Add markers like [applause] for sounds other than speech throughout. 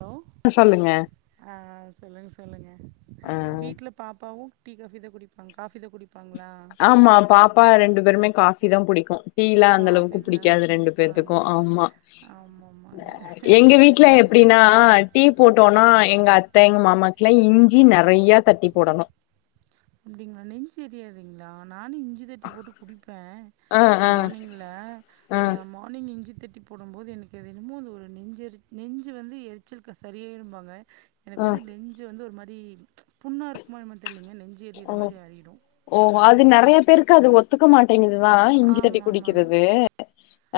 Hello சொல்லுங்க ஆ சொல்லுங்க ஆ சொல்லுங்க பாப்பாவு டீ காஃபி தா குடிப்பாங் காஃபி தா குடிப்பாங்ளா ஆம்மா பாப்பா ரெண்டு பேருமே காஃபி தா புடிக்கு டீல்லா அந்த அளவுக்கு காஃபி தா பிடிக்காது ரெண்டு குடிப்பாங்க பேத்துக்கு ஆம்மா ஆமாமாங்க எங்க வீட்ல இவ எப்டினா டீ போட்டோன்னா எங்கத்த எங்க மாமாக்லா இஞ்சி நெறையா தட்டி போடணு அப்டிங்லா நெஞ்சி ஏரியாதுங்ளா நானு இஞ்சி தட்டி போட்டு குடிப்ப ஆ ஆ மானிங்ல ஆ மார்னிங் இஞ்சி தட்டி போடும்போது எனக்கு அதென்னமோ அது ஒரு நெஞ்ச எரி நெஞ்சு வந்து எரிச்சல்க்கு சரியாயிரும்பாங்க எனக்கு ஆ வந்து நெஞ்சு வந்து ஒரு மாரி புண்ணார்க்குமோ என்னமோ தெர்லங்க நெஞ்சு எரியிற ஓ மாரி ஆறிடு ஓ அது நெறைய பேருக்கு அது ஒத் ஒத்துக்க மாட்டேங்குதுதா இஞ்சி தட்டி ஆமாமாங்க குடிக்கிறது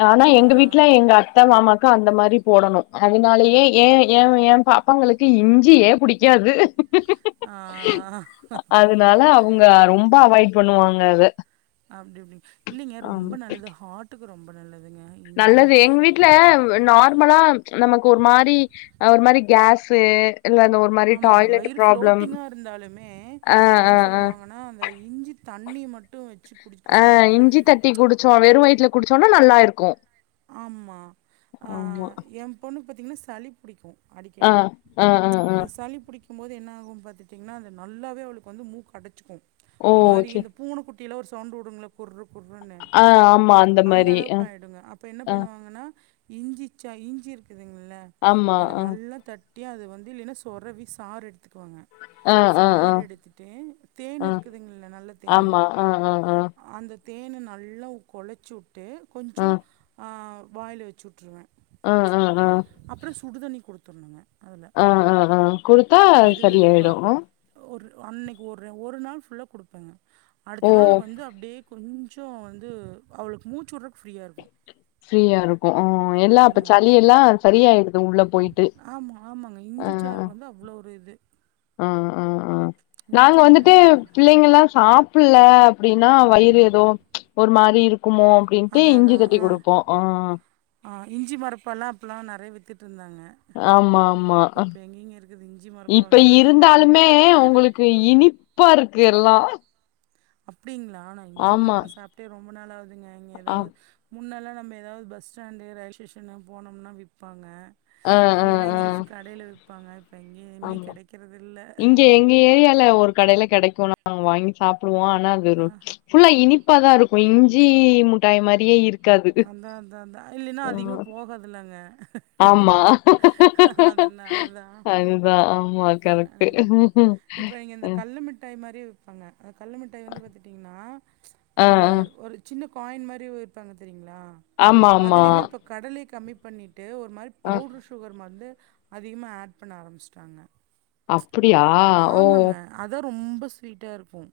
ஆனா ஆ எங்க ஆ வீட்ல எங்க அத்த மாமாக் அந்த மாரி போடணு அதனாலயே ஏ ஏ என் பாப்பாங்களுக்கு இஞ்சியே புடிக்காது ஆ அதுனால அவங்க ரொம்ப அவாய்ட் பண்ணுவாங்க அத அப்டி எப்டி இல்லங்க ஆம் ரொம்ப நல்லது ஹாட்டுக்கு ரொம்ப நல்லதுங்க இஞ்சி நல்லது எங்க வீட்ல நார்மலா நமக்கு ஒரு மாரி ஒரு மாரி கேஸ்சு இல்ல இந்த ஆமாங்க வயிறு ஃபுளோட்டிங்கா இருந்தாலுமே ஆ என்ன ஆ ஆ சொல்வாங்கன்னா இந்த இஞ்சி தண்ணி மட் ஆ இஞ்சி தட்டி குடிச்சா வெறு வய்த்ல குடிச்சோன்னா நல்லா இருக்கு ஆம்மா அ ஆமா எ பொண்ணுக்கு பாத்தீங்னா சளி புடிக்கு ஆ அடிக்கடி ஆ ஆ ஆ அ சளி புடிக்க க்கும் போது என்ன ஆகு பாத்துடீங்கன்னா அது நல்லாவே அவளுக்கு வந்து மூக்கு அடச்சுக்கு ஓ ஒரு மாரி செரி இந்த பூனை கு குட்டி எல்லா ஒரு சவுண்ட் வுடுங்கல்ல குர்ரூ குர்ரூன்னு ஆ ஆமா அந்த மாரி அ அளவுக்கு ஆயிடுங்க அப்ப என்ன அ பாண்ணுவாங்கன்னா இஞ்சி இச் இஞ்சி இருக்குதுங்கல்லா ஆமா அத அ நல்லா தட்டி அப்டியே அது வந்து இல்லன்னா சொரவி சாறு எடுத்துக்குவங்க அ அ அ சாற் எடுத்துட்டு தேன் அ இருக்குதுங்கல்ல நல்ல தேனு ஆமா அ அ அ அ அந்த தேனு நல்லா கொழச்சு வுட்டு கொஞ்ச அ வாயிலா வச்சுட்ருவ ஆ ஆ ஆ அப்றொ சுடு தண்ணி குடுத்துர்ணுங்க அதுல அ அ அ குடுத்தா வெது வெதுப்பா சரியாயிடு ஒரு அன்னக்கி ஒரு ஒரு நாள் ஃபுல்லா குடுப்பங்க ஓ அடுத்த நாள் வந்து அப்டியே கொஞ்சொ வந்து அவளுக்கு மூச்சு வுட்றக்கு ஃப்ரீயா ருக்கு ஃப்ரீயாருக்கு ஊ எல்லா அப்ப சளி எல்லா சரியாயிடுது உள்ள போயிட்டு ஆமா ஆமாங்க ஆ இஞ்சி சாருக்கு வந்து அவ்ளோ ஒர் இது அ அ அ இஞ்சி நாங்க சாறு வந்து வந்துட்டு நல்லது புள்ளைங்கல்லா சாப்புல்ல அப்டின்னா வயிறு ஏதோ ஒரு மாரி இருக்குமோ அப்டின்ட்டு அதா இஞ்சி அதா தட்டி ஆ குடுப்போ ஆ ஆ இஞ்சி மரப்பால்லா அப்பல்லா நெறைய வித்துட்ருந்தாங்க ஆமா ஆமா இப்ப எங்கெங்க இருக்குது இஞ்சி இஞ்ஜி மரப்பாங்கிறதே இருந்தாலுமே ரொம்ப ரேரு உங்களுக்கு இப்ப இனிப்பா இருக்கு எல்லா அப்டிங்களா நா இஞ்சி ஆமா மரப்பா சாப்ட்டே ரொம்ப நாள் ஆகுதுங்க இங்க ஆ எதாவது முன்னெல்லா நம்ம எதாவது பஸ் ஸ்டாண்டு ரயில் ஸ்டேஷன்ல போனோம்னா விப்பாங்க ஆ ஆ இல்லேன்னா ஆ எங்கேயாச்சு கடையில விப்பாங்க இப்ப எங்கையுமே ஆமா கெடைக்கிறது இல்ல இங்க எங்க ஏரியால ஒரு கடையில கெடைக்கு நா வாங்கி சாப்புடுவோ ஆனா அது ரொ ஃபுல்லா இனிப்பா தா இருக்கு இஞ்சி முட்டாய் மாரியே இருக் அதா அதா அதா இல்லீன்னா அதிகமா போகாதுலங்க ஆமா அதனாலதா அதுதா ஆமா கரெக்ட்டு நீங்க இந்த ஆ கல்ல மிட்டாய் மாரி விப்பாங்க அ கல்ல மிட்டாய வந்து பாத்துட்டீங்கன்னா ஆ நம்ப ஒரு சின்ன காயின் மாரி விப்பாங்க தெரியுங்ளா ஆமா ஆமா அதுலயுமே இப்ப கடலைய கம்மி பண்ணிட்டு ஒரு மாரி ஆ பவுட்ரு சுகர் மர்ந்து அதிகமா ஆட் பண்ண ஆரம்பிச்சுட்டாங்க அப்புடியா ஓ ஆமாங்க அதா ரொம்ப ஸ்வீட்டா இருக்கும்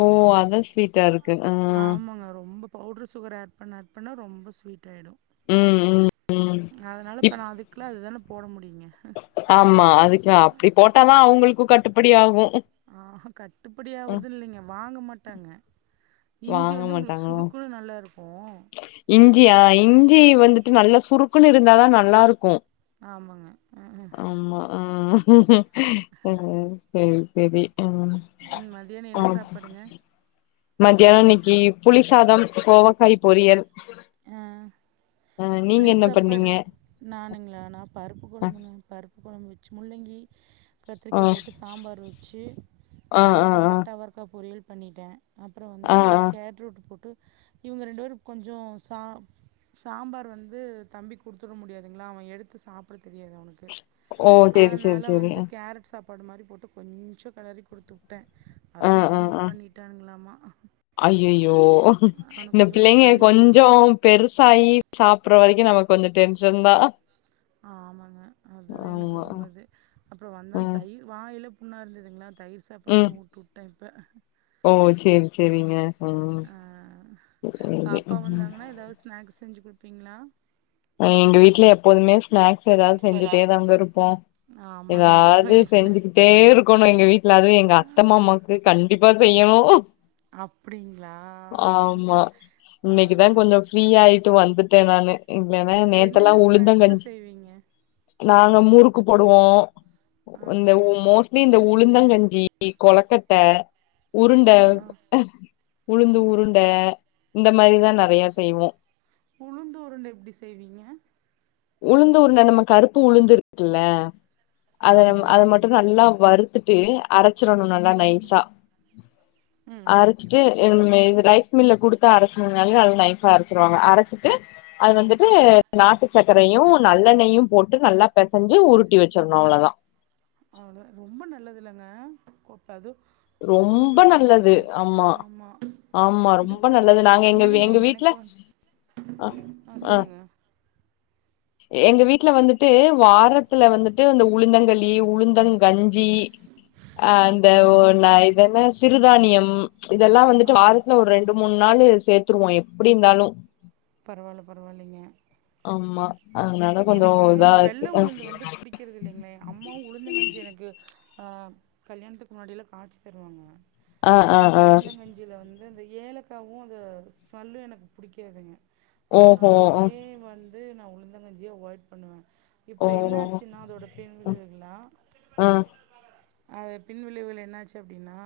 ஓ அதா ஸ்வீட்டா இருக்கு ஆ ஆ அவுங்க ரொம்பப் பவுட்ரு சுகர் ஆட் பண்ண ஆட் பண்ணா ரொம்ப ஸ்விட் ஆயிடு ம் ம் ம் நா அதுனால இப்ப இப் நா அதுக்குள்ள அதுதான போட முடியுங்க ஆமா அதுக்கா அப்புடி போட்டாதா அவுங்களுக்கு கட்டுப்படி ஆகு ஆ கட்டுப்படி ஆ ஆவுறது இல்லைங்க வாங்க மாட்டாங்க இஞ்சி வாங்க வந்து உங்களுக்கு மாட்டாங்களா சுருக்குன்னு நல்லா இருக்கு இஞ்சியா இஞ்சி வந்துட்டு நல்லா சுருக்குன்னு இருந்தா தா நல்லாருக்கு ஆமாங்க அஹ், அஹ். ஆமா ஆ [unintelligible] செரி செரி ம் ம் மதியானோ என்ன சாப்பாடுங்க மத்தியானோ இன்னைக்கி புளிசாதம் கோவக்காய் பொரியல் அ அ ஆ நீங்க புளி என்ன சாப்பாடு பண்ணீங்க நானுங்களா நா பருப்பு ஆ கொழம்புங்க பருப் ப்பு கொழம்பு வச்சு முள்ளங்கி ஆ கத்திரிக்காய் போட்டு சாம்பார் வச்சு ஆ ஆ அவரக்கா ஆ பட்ட அவரக்கா பொரியல் பண்ணிட்டே அப்பறோ ஆ வந்து ஆ கேட்ரூட்டு போட்டு இவுங்க ரெண்டு பேரு கொஞ்சோ ச சாம்பார் வச் வந்து தம்பி குடுத்துற முடியாதுங்களா அவன் எடுத்து சாப்புட தெரியாது அவனுக்கு ஓ சரி சரி அதுனால சரி வந்து கேரட் சாப் ப்பாடு மாரி போட்டு கொஞ்சோ கெளறி குடுத்து வுட்டே அதையு வாமிட் பண்ணிட்டானுங்களாமா அய்யய்யோ அவனுக்கு இந்த கொஞ்சம் பிள்ளைங்க சளிங்க கொஞ்சோம் பெருசாயி சாப்புட்ற வரைக்கு நமக்கு கொஞ்ச டென்ஷன் தா ஆமாங்க அதுதா எனக்கு ஆமா ரொம்ப இது அப்றோ வந்து ஆ அந்த தயிர் வாயில புண்ணா இருந்ததுங்களா தயர் சாப்பாடு ம் தா குடுத்து வுட்டே இப்ப ஓ சேரி சேரிங்க ம் அ அ சேரி பாப்பா ம் வந்தாங்கன்னா எதாவது ஸ்நாக்ஸ் செஞ்சு குடுப்பீங்களா எங்க வீட்ல எப்போதுமே ஸ்நாக்ஸ் எதாவது செஞ்சுகிட்டே தாங்க இருப்போ ஆமாங்க அப்புறோ எதாவது என்ன செஞ்சுகிட்டே இருக்கணு எங்க வீட் ல்லாவே எங்க அத்த மாமாக்கு கண்டிப்பா செய்யணு அப்டிங்களா ஆமா ஆ இன்னைக்கு தா ஆ கொஞ்ச ஃப்ரீயாயிட்டு வந்துட்டே நானு இல்லனா ஆ நேத்தெல்லா என்னென்ன உளுந்தங் ஸ்நாக்ஸு கஞ்சி செய்வீங்க நாங்க முறுக்கு போடுவோ ஆ இந்த இவ் மோ இந்த உளுந்தங்கஞ்சி கொழக்கட்ட உருண்ட ஆ ஆ உளுந்து உருண்ட இந்த மாரி தா நெறையா செய்வோ உளுந்து உருண்ட எப்டி செய்வீங்க உளுந்து உருண்ட நம்ம கருப்பு உளுந்து இருக்குல்ல அத ஆமா அத மட்டு நல்லா வறுத்துட்டு அரைச்சிறணு நல்லா நைஸா ம் அரை ச்சிட்டு இங் இது ரைஸ் மில்ல குடுத்தா அரைச்சுருது நல்லா அதுவு நைஸா அரைச்சிருவாங்க அரைச்சிட்டு அது வந்துட்டு நாட்டுச் சக்கரையு நல்லெண்ணெய்யு போட்டு நல்லா பெசஞ்சு உருட்டி வச்சிற்ணு அவளதா அவளதா ரொம்ப நல்லதுல்லங்க கோப்தா அது பொண் ரொம்ப பிள்ளைங்களுக்ளா நல்லது ஆமா ஆமா இடுப்பு ரொம்ப வலிக்குலா நல்லது நாங்க எங்க இல்லைங்க எங்க வீட்ல எனக்கு வந் அ ஆ அ சொல்லுங்க எங்க வீட்ல வந்துட்டு வாரத்துல வந்துட்டு அந்த உளுந்தங்களி உளுந்தங் கஞ்சி அ ஆ அந்த ஆ ஒ நா இதென்ன சிறுதானியம் இதெல்லா ஆ வந்துட்டு வாரத்துல ஒரு ரெண்டு மூண் நாள் சேத்துருவோ எப்டி இருந்தாலு பரவால்ல பரவால்லைங்க ஆமா அதனால கொஞ்ச இதா இருக்கு புடிக்கிறது இல்லைங்ளே அம்மாவு உளுந்தங்கஞ்சி எனக்கு ஆ கல்யாணத்துக்கு முன்னாடிலா காச்சி தருவாங்க ஆ அந்த உளுந்தங்கஞ் இதுல வந்து அந்த ஏலக்காவு அந்த ஸ்மெல்லு எனக்கு புடிக்காதுங்க ஓஹோ அதனாலயே வந்து நா உளுந்தங்கஞ்சியே அவாய்ட் பண்ணுவே இப்ப ஓ என்னாச்சுனா அதோட பின் விளைவுகள்லா ஆ அது பின் விளைவுகள் என்னாச்சு அப்டினா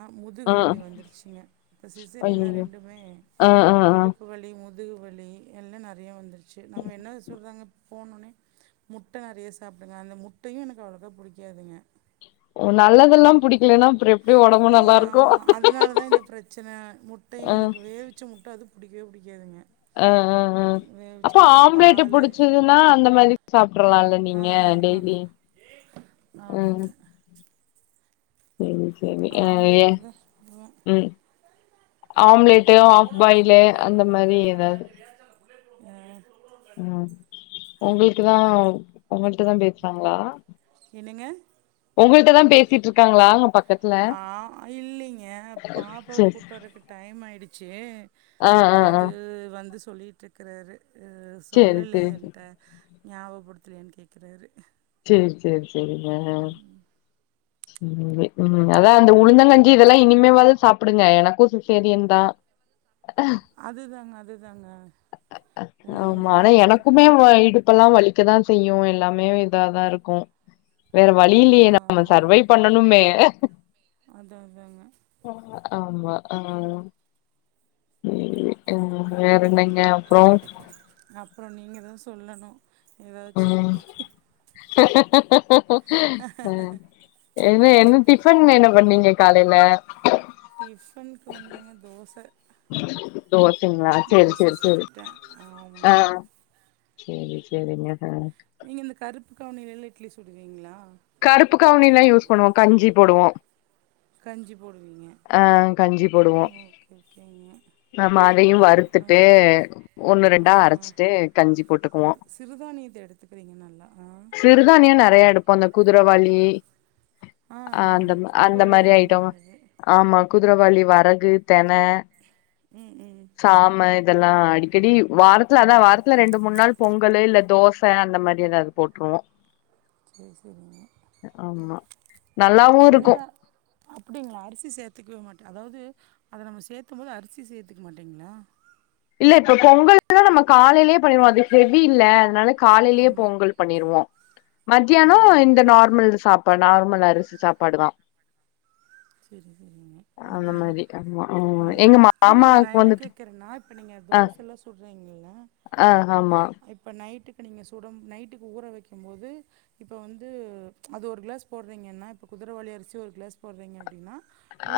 ஆ முதுகுவலி வந்துருச்சுங்க இப்ப சிசரியனா ஐயயோ ரெண்டுமே ஆ ஆ ஆ இடுப் ப்பு வலி முதுகுவலி எல்லா நெறையா வந்துருச்சு நம்ம என்ன சொல்றாங்க போணோனே முட்ட நெறைய சாப்டுங்க அந்த முட்டையு எனக்கு அவ்ளோக்கா புடிக்காதுங்க ஓ நல்லதெல்லா புடிக்கலன்னா அப்ற எப் ஐய ஆமா அதுனால தா இந்த பிரச்சன ஆ முட்டையு எனக்கு வேவச் ச்ச முட்ட அது புடிக்கவே புடிக்காதுங்க ஆ ஆ ஆ அப்ப ஆம்ப்லேட் பால் புடிச்சதுனா அந்த மாதிரி சாப்ட்றலால ஆ நீங்க ஆ டெய்லி ம் ஆமாங்க செரி செரி அத ஏ ஆம்லேட் தான் சாப்பிடுவேன் ம் ஆம்ப்லேட்டு ஹாஃப் பாய்லு அந்த மாரி எதாவ்து ம் ம் ஒங்களுக்குதா ஒங்கள்ட தா பேசுறாங்ளா என்னங்க ஒங்கள்ட தா பேசிட்ருக்காங்களா அங்க பக் ஆ இல்லைங்க பாப்பாவ சேரி கூட்டு வரக்கு டைம் ஆயிருச்சு ஆ ஆ ஆ அது வந்து சொல்லிட்ருக்குறாரு அ சேரி சொல்லல சேரி என்ட்ட ஞாபகப்படுத்தலயான்னு கேக்குறாரு சேரி சேரி சேரிங்க ம் அதா அந்த உளுந்தங்கஞ்சி இதெல்லா இனிமேவாது சாப்புடுங்க எனக்கு சிசேரியன் தா அதுதாங்க அதுதாங்க உளுந்தங்கஞ்சி தா எடுத்துக்கணு இப்பெல்லா வலிக்கதா செய்யு எல்லாமே இதாதா இருக்கு வேற வழியில்லயே ஆ ஆ நாம பண்ணனுமே அதா அதாங்க ஆமா ஆ வேற என்னங்க அப்றோ அப்றோ நீங்க தா சொல்லணு ஏதாச்சு ம் அ என்ன என்ன டிஃபன் என்ன பண்ணீங்க காலைல டிஃபன்க்கு வந்துங்க தோச தோசைங்களா சரி தோச சரி சரி சுட்டுட்டே அ ஆமாங்க செரி செரிங்க அ நீங்க இந்த கருப்பு கவுனியிலா இட்லி சுடுவீங்களா கருப்பு கவுனிலா யூஸ் பண்ணுவோ கஞ்சி போடுவோ கஞ்சி போடுவீங்க ஆ கஞ்சி போடுவோ ஓகே ஓகேங்க ஆமா அதையு வறுத்துட்டு கருப்புகவுனி ஒண்ணு ஆ ரெண்டா ஆ அரச்சிட்டு கஞ்சி போட்டுக்குவோ பரவால் சிறுதானியத்த எடுத் துகிறீங்க நல்லா ஆ சிறுதானியோ நெறயா எடுப்போ அந்த குதிரைவாளி ஆ அந்தம் அந்த குதிரவாளியில மாரி ரொம்ப ஐட்டோ நல்லது ஆமா குதிரவாளி வரகு தெண ம் ம் சாம இதெல்லா அடிக்கடி வாரத்துல அதா வாரத்துல ரெண்டு மூன் நாள் பொங்கலு இல்ல தோச அந்த மாரி ஏதாவது போட்ருவோ சரி சரிங்க ஆமா நல்லாவு இருக்கு அப்டிங்களா அரிசி சேத்துக்கவே மாட்டே அதாவது அத நம்ம சேக்கும் போது அரிசி சேத்துக்க மாட்டீங்ளா இல்ல இப்ப பொங்கல்னா நம்ம காலைலே பண்ணிருவோ அது ஹெவி இல்ல அதனால காலைலே ஆமா பொங்கல் பண்ணிருவோ மத்தியானோ சரிங்க இந்த நார்மல் சாப்பாடு நார்மல் அரிசி சாப்பாடுதா செரி செரிங்க அந்த மத்தியானோ மாரி ஆமா ஆமா எங்க ம் இல்ல இல்ல நா மாமாக்கு என்ன வந்துட்டு கேக்குறேன்னா இப்ப நீங்க தோசல்லா சுட்றீங்கல்ல அ ஆமா இப்ப நைட்டுக்கு நீங்க சுடம் நைட்டுக்கு ஊற வைக்கும் போது இப்போ வந்து அது ஒரு கிளாஸ் போட்றீங்கன்னா இப்ப குதுரவாளி அரிசி ஒரு கிளாஸ் போட்றீங்க அப்டின்னா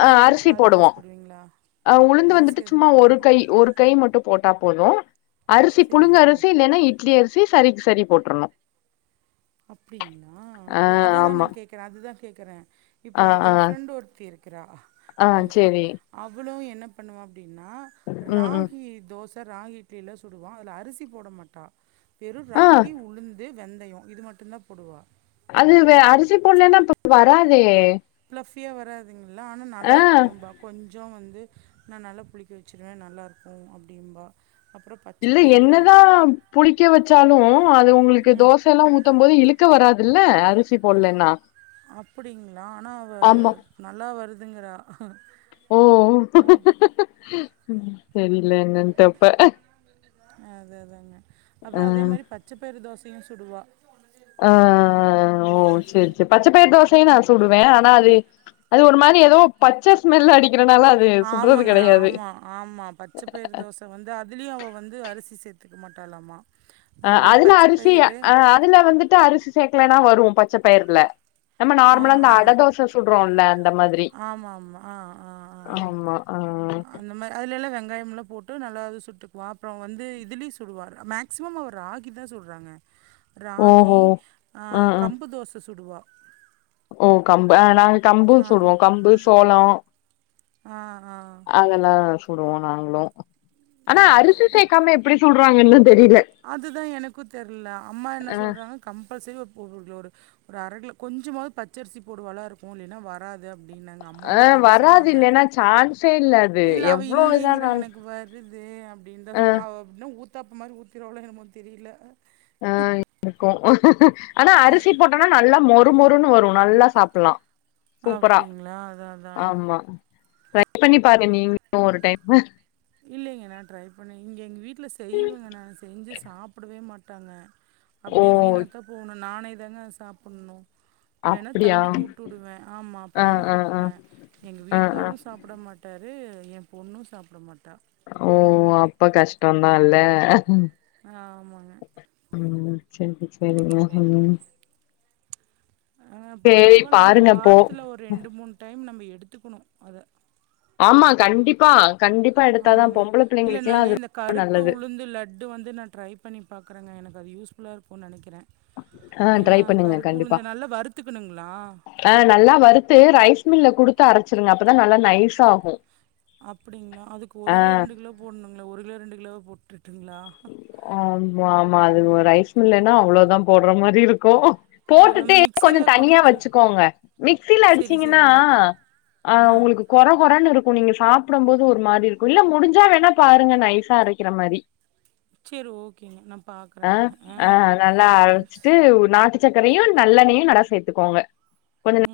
அ அரிசி போடுவோ அ உளுந்து அரிசி வந்துட்டு சும்மா அதில் ஒரு போடணும் கை ஒரு கை மட்டும் போட்டா போது அரிசி சரி புழுங்க சரிங்க அரிசி இல்லன்னா இட்லி அரிசி சரிக்கு சரி போட்ருணு அப்டிங்ளா ஆ அது அதுதா ஆமா நா கேக்குறே அதுதா கேக்குறே இப்போ ஆ ஆ எ ஃப்ரெண்டு் ஒருத்தி இருக்கிறா ஆ அவ சேரி அவளு என்ன பண்ணுவா அப்டின்னா ம் ம் ராகி தோச ராகி இட்லிலா சுடுவா அதுல அரிசி போட மாட்டா வெறு ஆ ராகி உளுந்து வெந்தயோ இது மட்டுந்தா போடுவா அது வே அரிசி போட்லன்னா இப்ப வராதே பிளஃபியா வராதுங்களா ஆனா நல்லா ஆ இருக்குதும்பா கொஞ்சோ வந்து நா நல்லா புளிக்க வச்சுருவே நல்லாயிருக்கு அப்டிம்பா இல்ல என்னதா புளிக்க வச்சாலு அது உங்களுக்கு ம் தோசல்லா ஊத் தும் போது இளுக்க வராதுல்ல அரிசி போட்லன்னா அப்டிங்குளா ஆனா அவ ஆமா நல்லா வருதுங்குறா ஓ தெரில என்னன்டு அப்ப அதேதாங்க ஆ அப்றோ அதே மாரி பச்சப்பயிறு தோசையு சுடுவா ஆ ஓ செர் செரி பச்சைப்பயறு தோசையு நா சுடுவே ஆனா அது அது ஒரு மாரி ஏதோ பச்ச ஸ்மெல் அடிக்கறனால அது சுடறது ஆமாங்க கெடையாது இப்ப வந்து அதுலயு அவ வந்து அரிசி சேத்துக்க மாட்டாலாமா அ அதுல அரிசி அ அதுல வந்துட்டு அரிசி சேக்லனா வரு பச்சப்பயிர்ல நம்ம ஆ நார்மலா அந்த ஆ அடதோச சுடுறோல்ல அந்த மாதிரி ஆமா ஆமா ஆ ஆ ஆமா ஆ அந்த மாரி அதுல எல்லா வெங்காயமெல்லா போட்டு நல்லாவே சுட்டுக்குவா அப்றோ வந்து இதுலியு சுட்டுவா மேக் சிமம் அவ ராகிதா சுடுறாங்க ராகி, ஓஹோ ஆ ஆ கம்பு தோச சுடுவா ஓ கம்பு ஆ நாங்க கம்பு ஆமா சுடுவோ கம்பு, சோளோ ஆ ஆ அதெல்லா சுடுவோ நாங்களு ஆனா அதான். அரிசி சேக்காம எப்டி சுட்றாங்கன்னுதா தெரில அதுதா எனுக்கு தெர்ல அம்மா என்ன ஆ சொல்றாங்க கம்பல்சரி இப்ப ஒரு ஒரு அரகிலோ கொஞ்சமாவ்து பச்சரிசி போடுவாலா இருக்கு இல்லைனா வராது அப்டின்னாங்க அம்மாவு ஆ அதேதா வராது சொன்னாங்க இல்லன்னா சான்ஸே அது இல்ல அவ எவ்ளோ இல்லீங்கிறா இதானாலு எனக்கு வருது அப்டின்தா ஆ சொன்னா அவ அப்டினா ஊத்தாப்பு மாரி ஊத்திருவாளோ என்னமோ தெரில ஆ இருக்கு ஆனா அரிசி போ ஆனா நல்லா மொறு மொறுன்னு வரு நல்லா சாப்பல்லா சூப்பரா அப்படிங்களா அதான் அதான் ஆமா ட்ரை பண்ணி பாருங்க நீங்ளு ஒரு டைமு இல்லைங்க நா ட்ரை பண்ணி இங்க எங்க வீட்ல செய்வங்க நா செஞ்சு சா சாப்டவே மாட்டாங்க ஓ அப்டியே வீணாத்தா போணு நானேதாங்க அத சாப்புண்ணு வேணா அப்டியா தம்பிக்கு ஊட்டுவுடுவே ஆமா ஆ பையனுக்கு ஆ ஆ ஊட்டுவுடுவே எங்க ஆ ஆ வீட்டுக்காரு சாப்ட மாட்டாரு என் பொண்ணு சாப்ட மாட்டா ஓ அப்ப கஷ்டந்தா இல்ல ஆமாங்க ம் சேரி சேரிங்க ம் ஆ இப்போ சேரி பரவால ஆனா பாருங்க அப்போ வாரத்தல ஒரு ரெண்டு மூணு டைம் நம்ம எடுத்துக்கணு அத ஆமா கண்டிப்பா கண்டிப்பா எடுத்தாதா ஆமாங்க பொம்பள இல்ல பிள்ளைங்களுக்குல்லா நானு அது இந்த ரொம்ப கருப்பு நல்லது உளுந்து லட ட்டு வந்து நா ட்ரை பண்ணி பாக்கறங்க எனக்கு அது யூஸ்ஃபுல்லா இருக்குனு நெனைக்கிற ஆ ஏனா ட்ரை பண்ணுங்க கருப்பு கண்டிப்பா உளுந்த நல்லா வறுத்துக்கணுங்ளா ஆ நல்லா வறுத்து ரைஸ் மில்ல குடுத்து அரச்சிருங்க அப்பதா நல்லா நைஸா ஆகு அப்டிங்ளா அதுக்கு ஒரு கிலோ ரெண்டு கிலோ போடுணுங்ளா ஒரு கிலோ ரெண்டு கிலோவே போட்டுட்ருங்ளா ஆமா ஆமா அது ஒரு ரைஸ் மில்லனா அவ்ளதா போடற மாரி இரு க்கு ஆ நம்ம போட்டுட்டே கொஞ்சோ மிக்சியில தனியா குடிச்ச வெச்சுக்கோங்க மிக்சில செரி அடிச்சீங்கன்னா செரிங்க ஆ உங்களுக்கு கொற கொறன்னு இருக்கு நீங்க சாப்பிடும்போது ஒரு மாரி இருக்கு இல்ல முடிஞ்சா வேணா பாருங்க நைசா அரைக்கிற மாரி சேரி ஓகேங்க நா பாக்குறே அ நானு ஆ நல்லா அரச்சிட்டு நாட்டு சக்கரையு நல்லெண்ணையு நடா சேத்துக்கோங்க கொஞ் ஆ